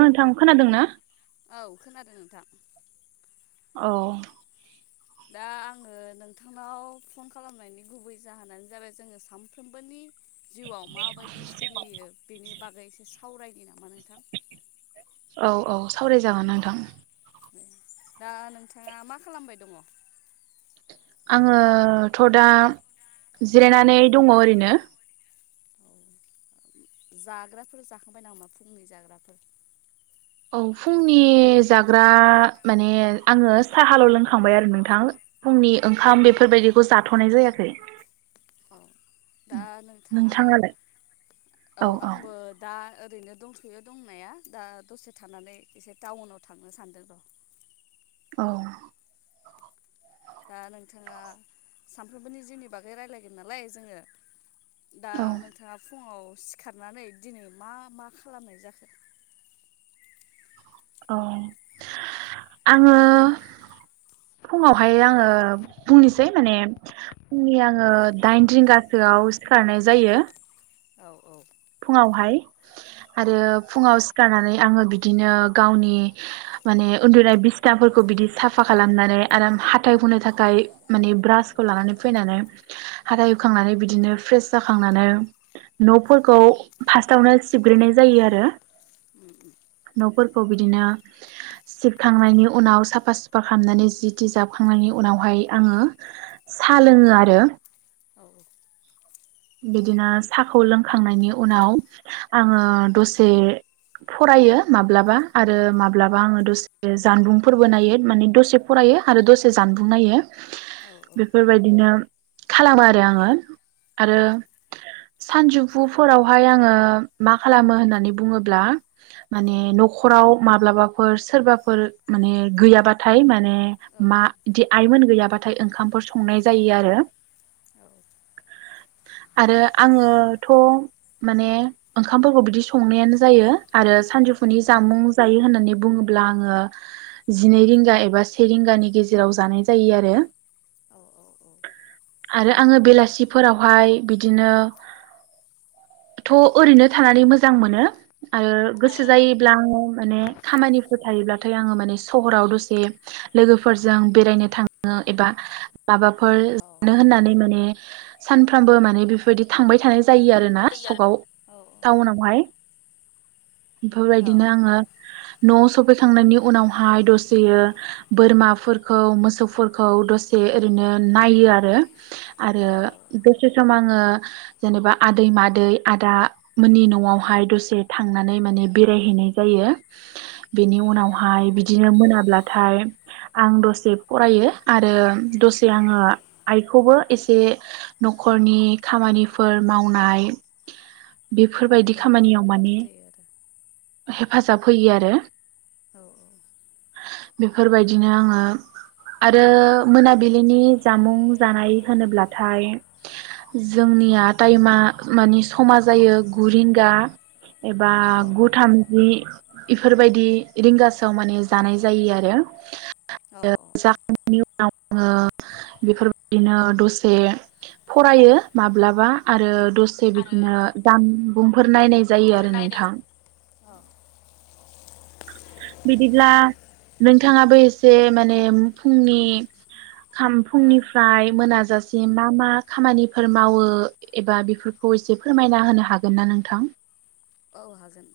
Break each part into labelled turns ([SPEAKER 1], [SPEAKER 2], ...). [SPEAKER 1] नोंथां खोनादों ना
[SPEAKER 2] औ खोनादों नोंथां
[SPEAKER 1] औ
[SPEAKER 2] दा आङो नोंथांनाव फन खालामनायनि गुबै जाहोनानो जाबाय जोङो सानफ्रोमबोनि जिउआव माबायदि सोलियो बेनि बागै एसे सो सावरायनि नामा नोंथां
[SPEAKER 1] औ औ सावरायजागोन नोंथां
[SPEAKER 2] दा नोंथाङा मा खालामबाय दङ
[SPEAKER 1] आङोथ' दा जिरायनानै दङ ओरैनो
[SPEAKER 2] जाग्राफोर जाखांबाय नामा फुंनि जाग्राफोर
[SPEAKER 1] औ फुंनि जाग्रा माने आङो साहाल' लोंखांबाय आरो नोंथां फुंनि ओंखाम बेफोरबायदिखौ जाथ'नाय जायाखै
[SPEAKER 2] औ दा नोंथाङा
[SPEAKER 1] नोंथाङालाय
[SPEAKER 2] औ आंबो दा ओ रैनो दंथ'यो दंनाया दा दसे थानानै एसे टाउनाव थांनो सानदों र'
[SPEAKER 1] औ
[SPEAKER 2] दा नोंथाङा सानफ्रोमबोनि जिउनि बागै रायलायगोन नालाय जोङो दा
[SPEAKER 1] औ
[SPEAKER 2] नोंथाङा फुङाव सिखारनानै दिनै मा मा खालामनाय जाखो
[SPEAKER 1] औ आङो फुङावहाय आङो बुंनोसै माने फुंनि आङो दाइन रिंगासोआव सिखारनाय जायो
[SPEAKER 2] औ औ
[SPEAKER 1] फुङावहाय आरो
[SPEAKER 2] उम
[SPEAKER 1] फुङाव सिखारनानै आङो बिदिनो गावनि माने उन्दुनाय बिसनाफोरखौ बिदि साफा खालामनानै आरो हाथाइ हुनो थाखाय माने
[SPEAKER 2] औ
[SPEAKER 1] ब्रासखौ लानानै फैनानै हाथाय हुखांनानै बिदिनो फ्रेस जाखांनानै न'फोर
[SPEAKER 2] औ
[SPEAKER 1] खौ फास्टावनो सिबग्रोनाय जायो आरो
[SPEAKER 2] उम उम
[SPEAKER 1] न'फोरखौ बिदिनो सिबखांनायनि उनाव साफा सुफा खालामनानै जि थि जाबखांनायनि उनावहाय आङो साहा लोङो आरो
[SPEAKER 2] औ औ
[SPEAKER 1] बिदिनो साखौ लोंखांनायनि उनाव आङो दसे फरायो मा ब्लाबा
[SPEAKER 2] औ
[SPEAKER 1] आरो माब्लाबा आङो दसे जानबुं फोरबो नायो माने दसे फरायो आरो दसे जानबुं नायो
[SPEAKER 2] औ
[SPEAKER 1] बेफोर बायदिनो खालामो आरो आङो आरो सानजौफुफोरावहाय आङो मा खालामो होननानै बुङोब्ला
[SPEAKER 2] औ
[SPEAKER 1] माने
[SPEAKER 2] उम
[SPEAKER 1] न'खराव माब्लाबाफोर सोरबाफोर माने गैयाबाथाय माने
[SPEAKER 2] औ
[SPEAKER 1] मा [unintelligible] आइमोन गैयाबाथाय ओंखामफोर संनाय जायो आरो आरो आङोथ' माने ओंखामफोरखौ बिदि संनायानो जायो आरो सानजौफुनि
[SPEAKER 2] औ
[SPEAKER 1] जामुं जायो होननानै बुङोब्ला आङो जिनै रिंगा एबा से रिंगानि गेजेराव जानाय जायो आरो
[SPEAKER 2] औ
[SPEAKER 1] आरो आङो बेलासिफोराव फाय बिदिनो थ' ओरैनो थानानै मोजां मोनो आरो गोसो
[SPEAKER 2] औ
[SPEAKER 1] जायोब्ला आङो माने खामानिफोर थायोब्लाथाय आंङो माने सोहोराव दसे लोगोफोरजों बेरायनो थाङो एबा माबा फोर
[SPEAKER 2] औ
[SPEAKER 1] जानो होननानै माने सानफ्रामबो माने बेफोर बायदि थांबाय थानाय जायो आरोना सकआव टाउनावहाय बेफोरबायदिनो आङो न'आव सफैखांनायनि उनावहाय दसेयो बोरमाफोरखौ मोसौफोरखौ दसे ओरैनो नायो आरो
[SPEAKER 2] औ
[SPEAKER 1] आरो दसे सम आङो जेनेबा आदै मादै आदा मोननि न'आवहाय दसे थांनानै माने बेरायहैनाय जायो बेनि
[SPEAKER 2] उम
[SPEAKER 1] उनावहाय बिदिनो मोना ब्लाथाय आं दसे फरायो आरो दसे आङो आइखौबो एसे न'खरनि खामानिफोर मावनाय बेफोर
[SPEAKER 2] मावनाय
[SPEAKER 1] बायदि
[SPEAKER 2] दांनायफोराव
[SPEAKER 1] खामानियाव माने
[SPEAKER 2] मदद
[SPEAKER 1] हेफाजाब होयो आरो
[SPEAKER 2] औ औ
[SPEAKER 1] बेफोरबायदिनो आङो आरो मोनाबिलिनि जामुं जानाय होनोब्लाथाय जोंनिया टाइमा मानिे समा जायो गुरिंगा एबा
[SPEAKER 2] आरो औ
[SPEAKER 1] गु थामजि इफोरबायदि रिंगासोआव मान जानाय जायो आरो
[SPEAKER 2] औ औ
[SPEAKER 1] [unintelligible] आङो बेफोरबायदिनो दसे फरायो माब्लाबा आरो
[SPEAKER 2] उम
[SPEAKER 1] दसे
[SPEAKER 2] आरो
[SPEAKER 1] बिदिनो जामुं गुबफोर नायनाय जायो
[SPEAKER 2] फोर
[SPEAKER 1] आरो
[SPEAKER 2] नायनाय
[SPEAKER 1] नोंथां
[SPEAKER 2] औ
[SPEAKER 1] बिदिब्ला नोंथाङाबो एसे माने फुंनि खाम फुंनिफ्राय मोनाजासि एसे मा मा खामानिफोर मावो एबा बेफोरखौ एसे फोरमायना होनो हागोन ना नोंथां
[SPEAKER 2] औ हागोन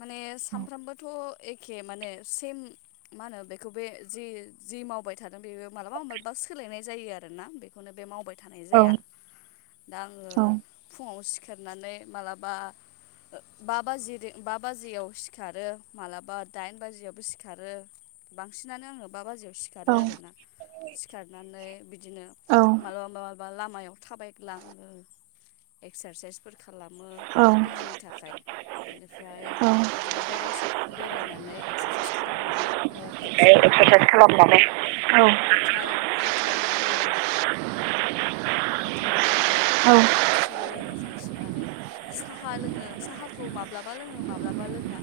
[SPEAKER 2] माने सानफ्रोमबोथ' एखे माने सेम मा होनो बेखौ बे जि जि मावबाय थादों बेबो मालाबा मालाबा सोलायनाय जायो आरोना बेखौनो बे मावबाय थानाय
[SPEAKER 1] औ
[SPEAKER 2] जाया दा आङो
[SPEAKER 1] औ
[SPEAKER 2] फुङाव सि खेरनानै मालाबा बा बाज बा बाजियाव सिखारो मालाबा दाइन बाजियावबो सिखारो बांसिनानो आङो बा बाजियाव सिखारो आर ना सिखारनानै बिदिनो
[SPEAKER 1] औ
[SPEAKER 2] मालाबा लामायाव थाबायग्लां [unintelligible] खालामो
[SPEAKER 1] औ
[SPEAKER 2] देहानि थाखाय बेनिफ्राय
[SPEAKER 1] औ
[SPEAKER 2] बिदिनो बेराय बेरायनानै एक्सारसाइस खालामनानै न'आव फैफिननानै
[SPEAKER 1] एक्सारसाइस खालामनानै औ
[SPEAKER 2] हाथाइ हाथाइ हुयो हााइ हुनानै
[SPEAKER 1] औ
[SPEAKER 2] मोखां सुयो मोखां सुनानै सा साहा लोङो साहाखौ माब्लाबा लोङो माब्लाबा लोङा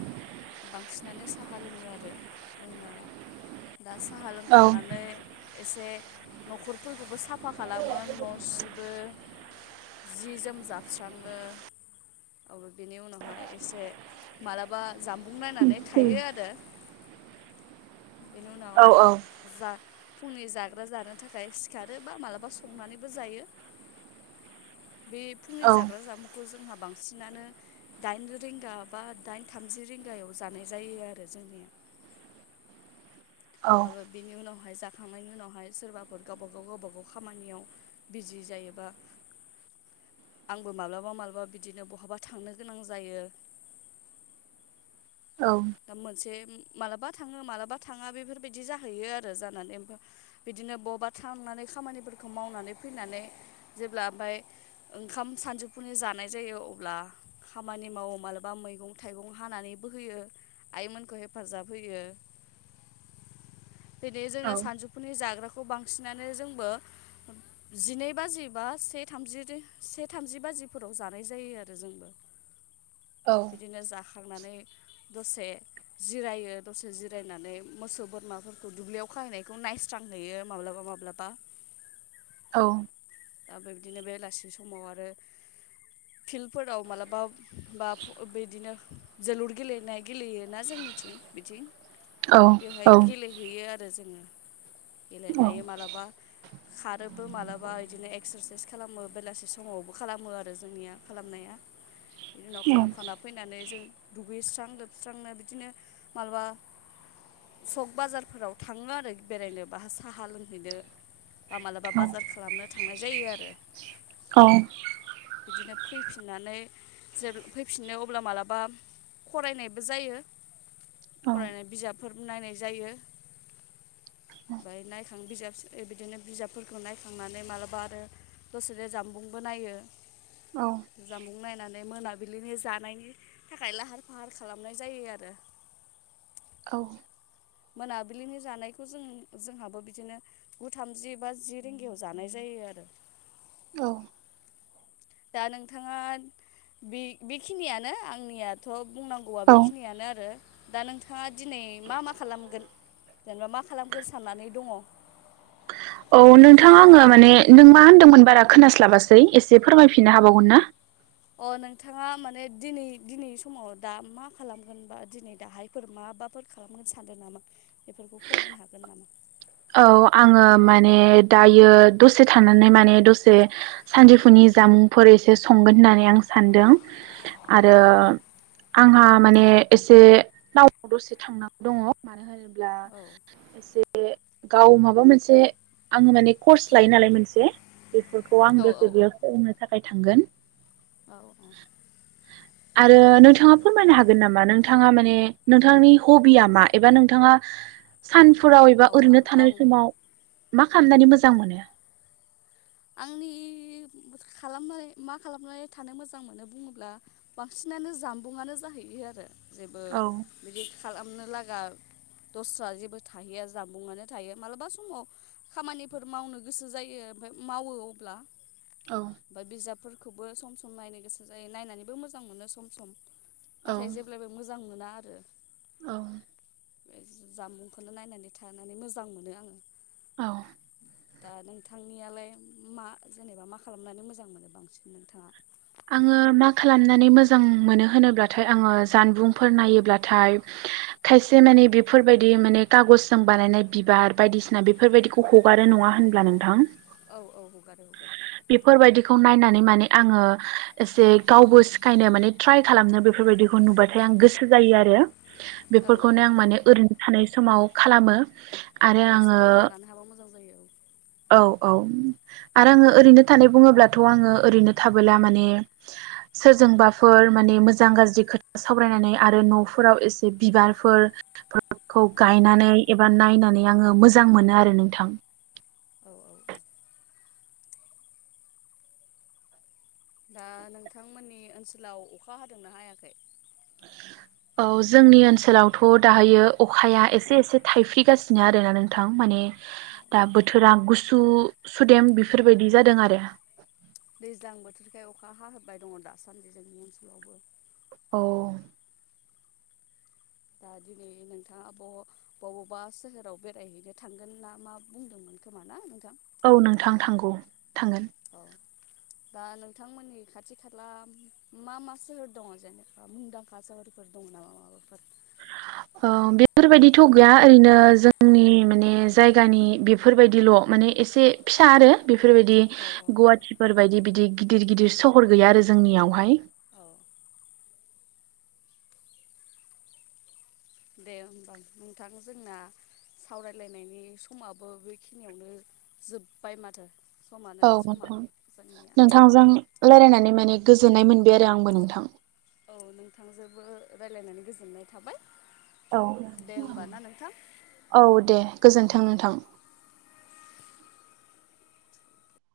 [SPEAKER 2] बांसिनानो साहा लोङो आरो लोंनाया दा साहा
[SPEAKER 1] औ
[SPEAKER 2] लोंखांनानै एसे न'खरफोरखौबो साफ साफा खालामो न' सिबो जि जोम जाबस्राङो बेनि उनावहाय एसे मालाबा जाम बुं नायनानै थायो आरो बेनि
[SPEAKER 1] औ
[SPEAKER 2] उनाव जा फुंनि जाग्रा जानो थाखाय सिखारो बा मालाबा संनानैबो जायो बे फुंनि
[SPEAKER 1] औ
[SPEAKER 2] जाग्रा जामुंखौ जों हाबां बांसिनानो दाइन रिंगा बा दाइन थामजि रिंगायाव जानाय जायो आरो जोंनिया
[SPEAKER 1] औ
[SPEAKER 2] आबा बिनि उनाव जाखांनायनि उनाव सोरबाफोर गावबा गाव खामानि मावो बिजि जायोबा आंबो माब्लाबा माब्लाबा बिदिनो बहाबा थांनो गोनां जायो
[SPEAKER 1] औ
[SPEAKER 2] दा मोनसे मालाबा थाङो मालाबा थाङा बेफोरबायदि जाहैयो आरो जानानै ओमफ्राय बिदिनो बबेबा थांनानै खामानिफोरखौ मावनानै फैनानै जेब्ला ओमफाय ओंखाम सानजौफुनि जानाय जायो अब्ला खामानि मावो मालाबा मैगं थाइगं हानानै बोहैयो आइमोनखौ हेफाजाब होयो दिनै जोङो सानजौफुनि जाग्राखौ खौ बांसिनानो जोंबो जिनै बाजि बा से थामजि से थामजि बाजिफोराव जानाय जायो आरो जोंबो बिदिनो जाखांनानै दसे जिरायो दसे जिरायनानै मोसौ बोरमाफोरखौ दुब्लियाव खाहैनायखौ नायस्रांहैयो माब्लाबा माब्लाबा
[SPEAKER 1] औ
[SPEAKER 2] दा बेबायदिनो बेलासि समाव आरो फिल्डफोराव मालाबा बा बिदिनो जोलुर गेलेनाय गेलेयोना जोंनिथिं बिथिं बेवहाय गेलेहैयो आरो जोङो नायो मलाबा खारोबो मालाबा बिदिनो एक्सारसाइस खालामो बेलासि समावबो खालामो आरो जोंनिया खालामनाया बिदि उनाव खालामखांना फैनानै जों दुगैस्रां लोबस्रांनो बिदिनो माबलाबा सक बाजारफोराव थाङो आरो बेरायनो बाह साहा लोंहैनो बा मालाबा बाजार खालामनो थांनाय जायो आरो बिदिनो फैफिननानै जे फैफिननो अब्ला मालाबा फरायनायबो जायो फरायनाय बिजाब फोर नायनाय जायो ओमफ्राय नायखां बिजाब बिदिनो बिजाबफोरखौ नायखांनानै मा बा आरो दसेनो जामबुंबो नायो
[SPEAKER 1] औ
[SPEAKER 2] जामबुं नायनानै मोनाबिलिनि जानायनि थाखाय लाहार फाहार खालामनाय जायो आरो
[SPEAKER 1] औ
[SPEAKER 2] मोनाबिलिनि जानायखौ जों जोंहाबो बिदिनो गु थामजि बा जि रिंगायाव जानाय जायो आरो
[SPEAKER 1] औ
[SPEAKER 2] दा नोंथाङा बे बेखिनियानो आंनियाथ' बुंनांगौआ बेखिनियानो आरो दा नोंथां नोंथाङा दिनै मा मा खालामगोन जेनेबा मा खालामग्रो साननानै दङ
[SPEAKER 1] औ नोंथाङा आङो माने नों मा होनदोंमोन बारा खोनास्लाबासै एसे फोरमायफिननो हाबावगोन ना
[SPEAKER 2] अ नोंथाङा माने दिनै दिनै समाव दा मा खालामगोन बा दिनै दाहायफोर माबाफोर खालामगोन सानदों नामा बेफोरखौ फोरमायनो हागोन नामा
[SPEAKER 1] औ आङो माने दायो दसे थानानै माने दसे सानजौफुनि जामुंफोर एसे संगोन होननानै आं सानदों
[SPEAKER 2] औ
[SPEAKER 1] आरो
[SPEAKER 2] औ
[SPEAKER 1] आंहा माने एसे नावआव दसे थांनांगौ दङ मानो ब्ला
[SPEAKER 2] औ
[SPEAKER 1] एसे गाव माबा मोनसे आङो माने कर्स लायो नालाय मोनसे बेफोरखौ
[SPEAKER 2] औ
[SPEAKER 1] आं
[SPEAKER 2] औ
[SPEAKER 1] गोसो
[SPEAKER 2] औ
[SPEAKER 1] बेयाव सोलोंनो थाखाय बाय थांगोन
[SPEAKER 2] औ औ
[SPEAKER 1] आरो नोंथाङा फोरमायनो हागोन नामा नोंथाङा माने नोंथांनि हबिया मा एबा नोंथाङा सानफोराव
[SPEAKER 2] औ
[SPEAKER 1] एबा
[SPEAKER 2] आं
[SPEAKER 1] ओरैनो माने
[SPEAKER 2] आं
[SPEAKER 1] [unintelligible] मा खालामनानै मोजां मोनो
[SPEAKER 2] आंनि खालामनाय मा खालामनानै थानो मोजां मोनो बुङोब्ला बांसिनानो जामबुंआनो जाहैयो आरो जेबो
[SPEAKER 1] औ
[SPEAKER 2] बिदि खालामनो लागा दस्रा जेबो थाहैया जानबुंआनो थायो मालाबा समाव खामानिफोर मावनो गोसो जायो ओमफाय मावो अब्ला
[SPEAKER 1] औ
[SPEAKER 2] बा बिजाबफोर खौबो सम सम नायनो गोसो जायो नायनानैबो मोजां मोनो सम सम नाथाय जेब्लबो मोजां मोनो मोना आरो
[SPEAKER 1] औ
[SPEAKER 2] बे जामुंखौनो नायनानै थानानै मोजां मोनो आङो
[SPEAKER 1] औ
[SPEAKER 2] दा नोंथांनियालाय मा जेनेबा मा खालामनानै मोजां मोनो बांसिन नोंथाङा
[SPEAKER 1] आङो मा खालामनानै मोजां मोनो होनोब्लाथाय आङो जानबुंफोर नायोब्लाथाय खायसे माने बेफोरबायदि माने कागजजों बानायनाय बिबार बायदिसिना बेफोरबायदिखौ हगारो नङा होनब्ला नोंथां
[SPEAKER 2] औ हगारो हगारो
[SPEAKER 1] बेफोर बायदिखौ नायनानै माने आङो एसे गावबो सिखायनो माने ट्राय खालामनो बेफोरबायदिखौ नुबाथाय आं गोसो जायो आरो
[SPEAKER 2] औ
[SPEAKER 1] बेफोरखौनो आं माने ओरैनो थानाय समाव खालामो आरो
[SPEAKER 2] औ
[SPEAKER 1] आङो
[SPEAKER 2] सोलोंना लानो हाबा मोजां जायो औ
[SPEAKER 1] औ औ आरो आङो ओरैनो थानाय बुङोब्लाथ' आङो ओरैनो थाबाय माने सोरजोंबाफोर माने मोजां गाज्रि खोथा सावरायनानै आरो न'फोराव एसे बिबारफोर खौ
[SPEAKER 2] औ
[SPEAKER 1] गायनानै एबा नायनानै नै आङो मोजां मोनो आरो नोंथां
[SPEAKER 2] औ औ औ दा नोंथांमोननि ओनसोलाव अखा हादोंना हायाखै?
[SPEAKER 1] औ जोंनि ओनसोलावथ' दाहायो अखाया एसे एसे थायफ्रिगासिनो आरोना नोंथां माने दा बोथोरा गुसु सुदेम बेफोरबायदि जादों आरो।
[SPEAKER 2] दैज्लां बोथोरखाय अखा हा होबाय दङ दासान्दि जोंनि ओनसोलावबो।
[SPEAKER 1] औ
[SPEAKER 2] दा दिनै नोंथाङा ब-बबावबा सोहोराव बेरायहैनो थांगोन ना मा बुंदोंमोन खोमा ना नोंथां?
[SPEAKER 1] औ नोंथां थांगौ थांगोन
[SPEAKER 2] औ दा नोंथांमोननि खाथि खाला मा मा सोहोर दङ जेनेबा मुंदांखा सोहोरफोर दङ नामा माबाफोर?
[SPEAKER 1] ओ बेफोरबायदिथ' गैया ओरैनो जोंनि माने जायगानि बेफोरबायदिल' माने एसे फिसा आरो। बेफोरबायदि
[SPEAKER 2] औ
[SPEAKER 1] गुवाटिफोर बायदि बिदि गिदिर गिदिर सहर गैया आरो जोंनियावहाय।
[SPEAKER 2] औ औ दे होमबा नोंथां जोंना सावरायलायनायनि समाबो बेखिनियावनो जोब्बाय माथो समानो
[SPEAKER 1] औ
[SPEAKER 2] समा
[SPEAKER 1] नोंथां
[SPEAKER 2] जोंनिया
[SPEAKER 1] नोंथांजों रायजलायनानै मानिे गोजोननाय मोनबाय आरो आंबो नोंथां।
[SPEAKER 2] औ नोंथांजोबो रायज्लायनानै गोजोननाय थाबाय।
[SPEAKER 1] औ
[SPEAKER 2] दे होमबा ना नोंथां
[SPEAKER 1] औ दे गोजोन्थों नोंथां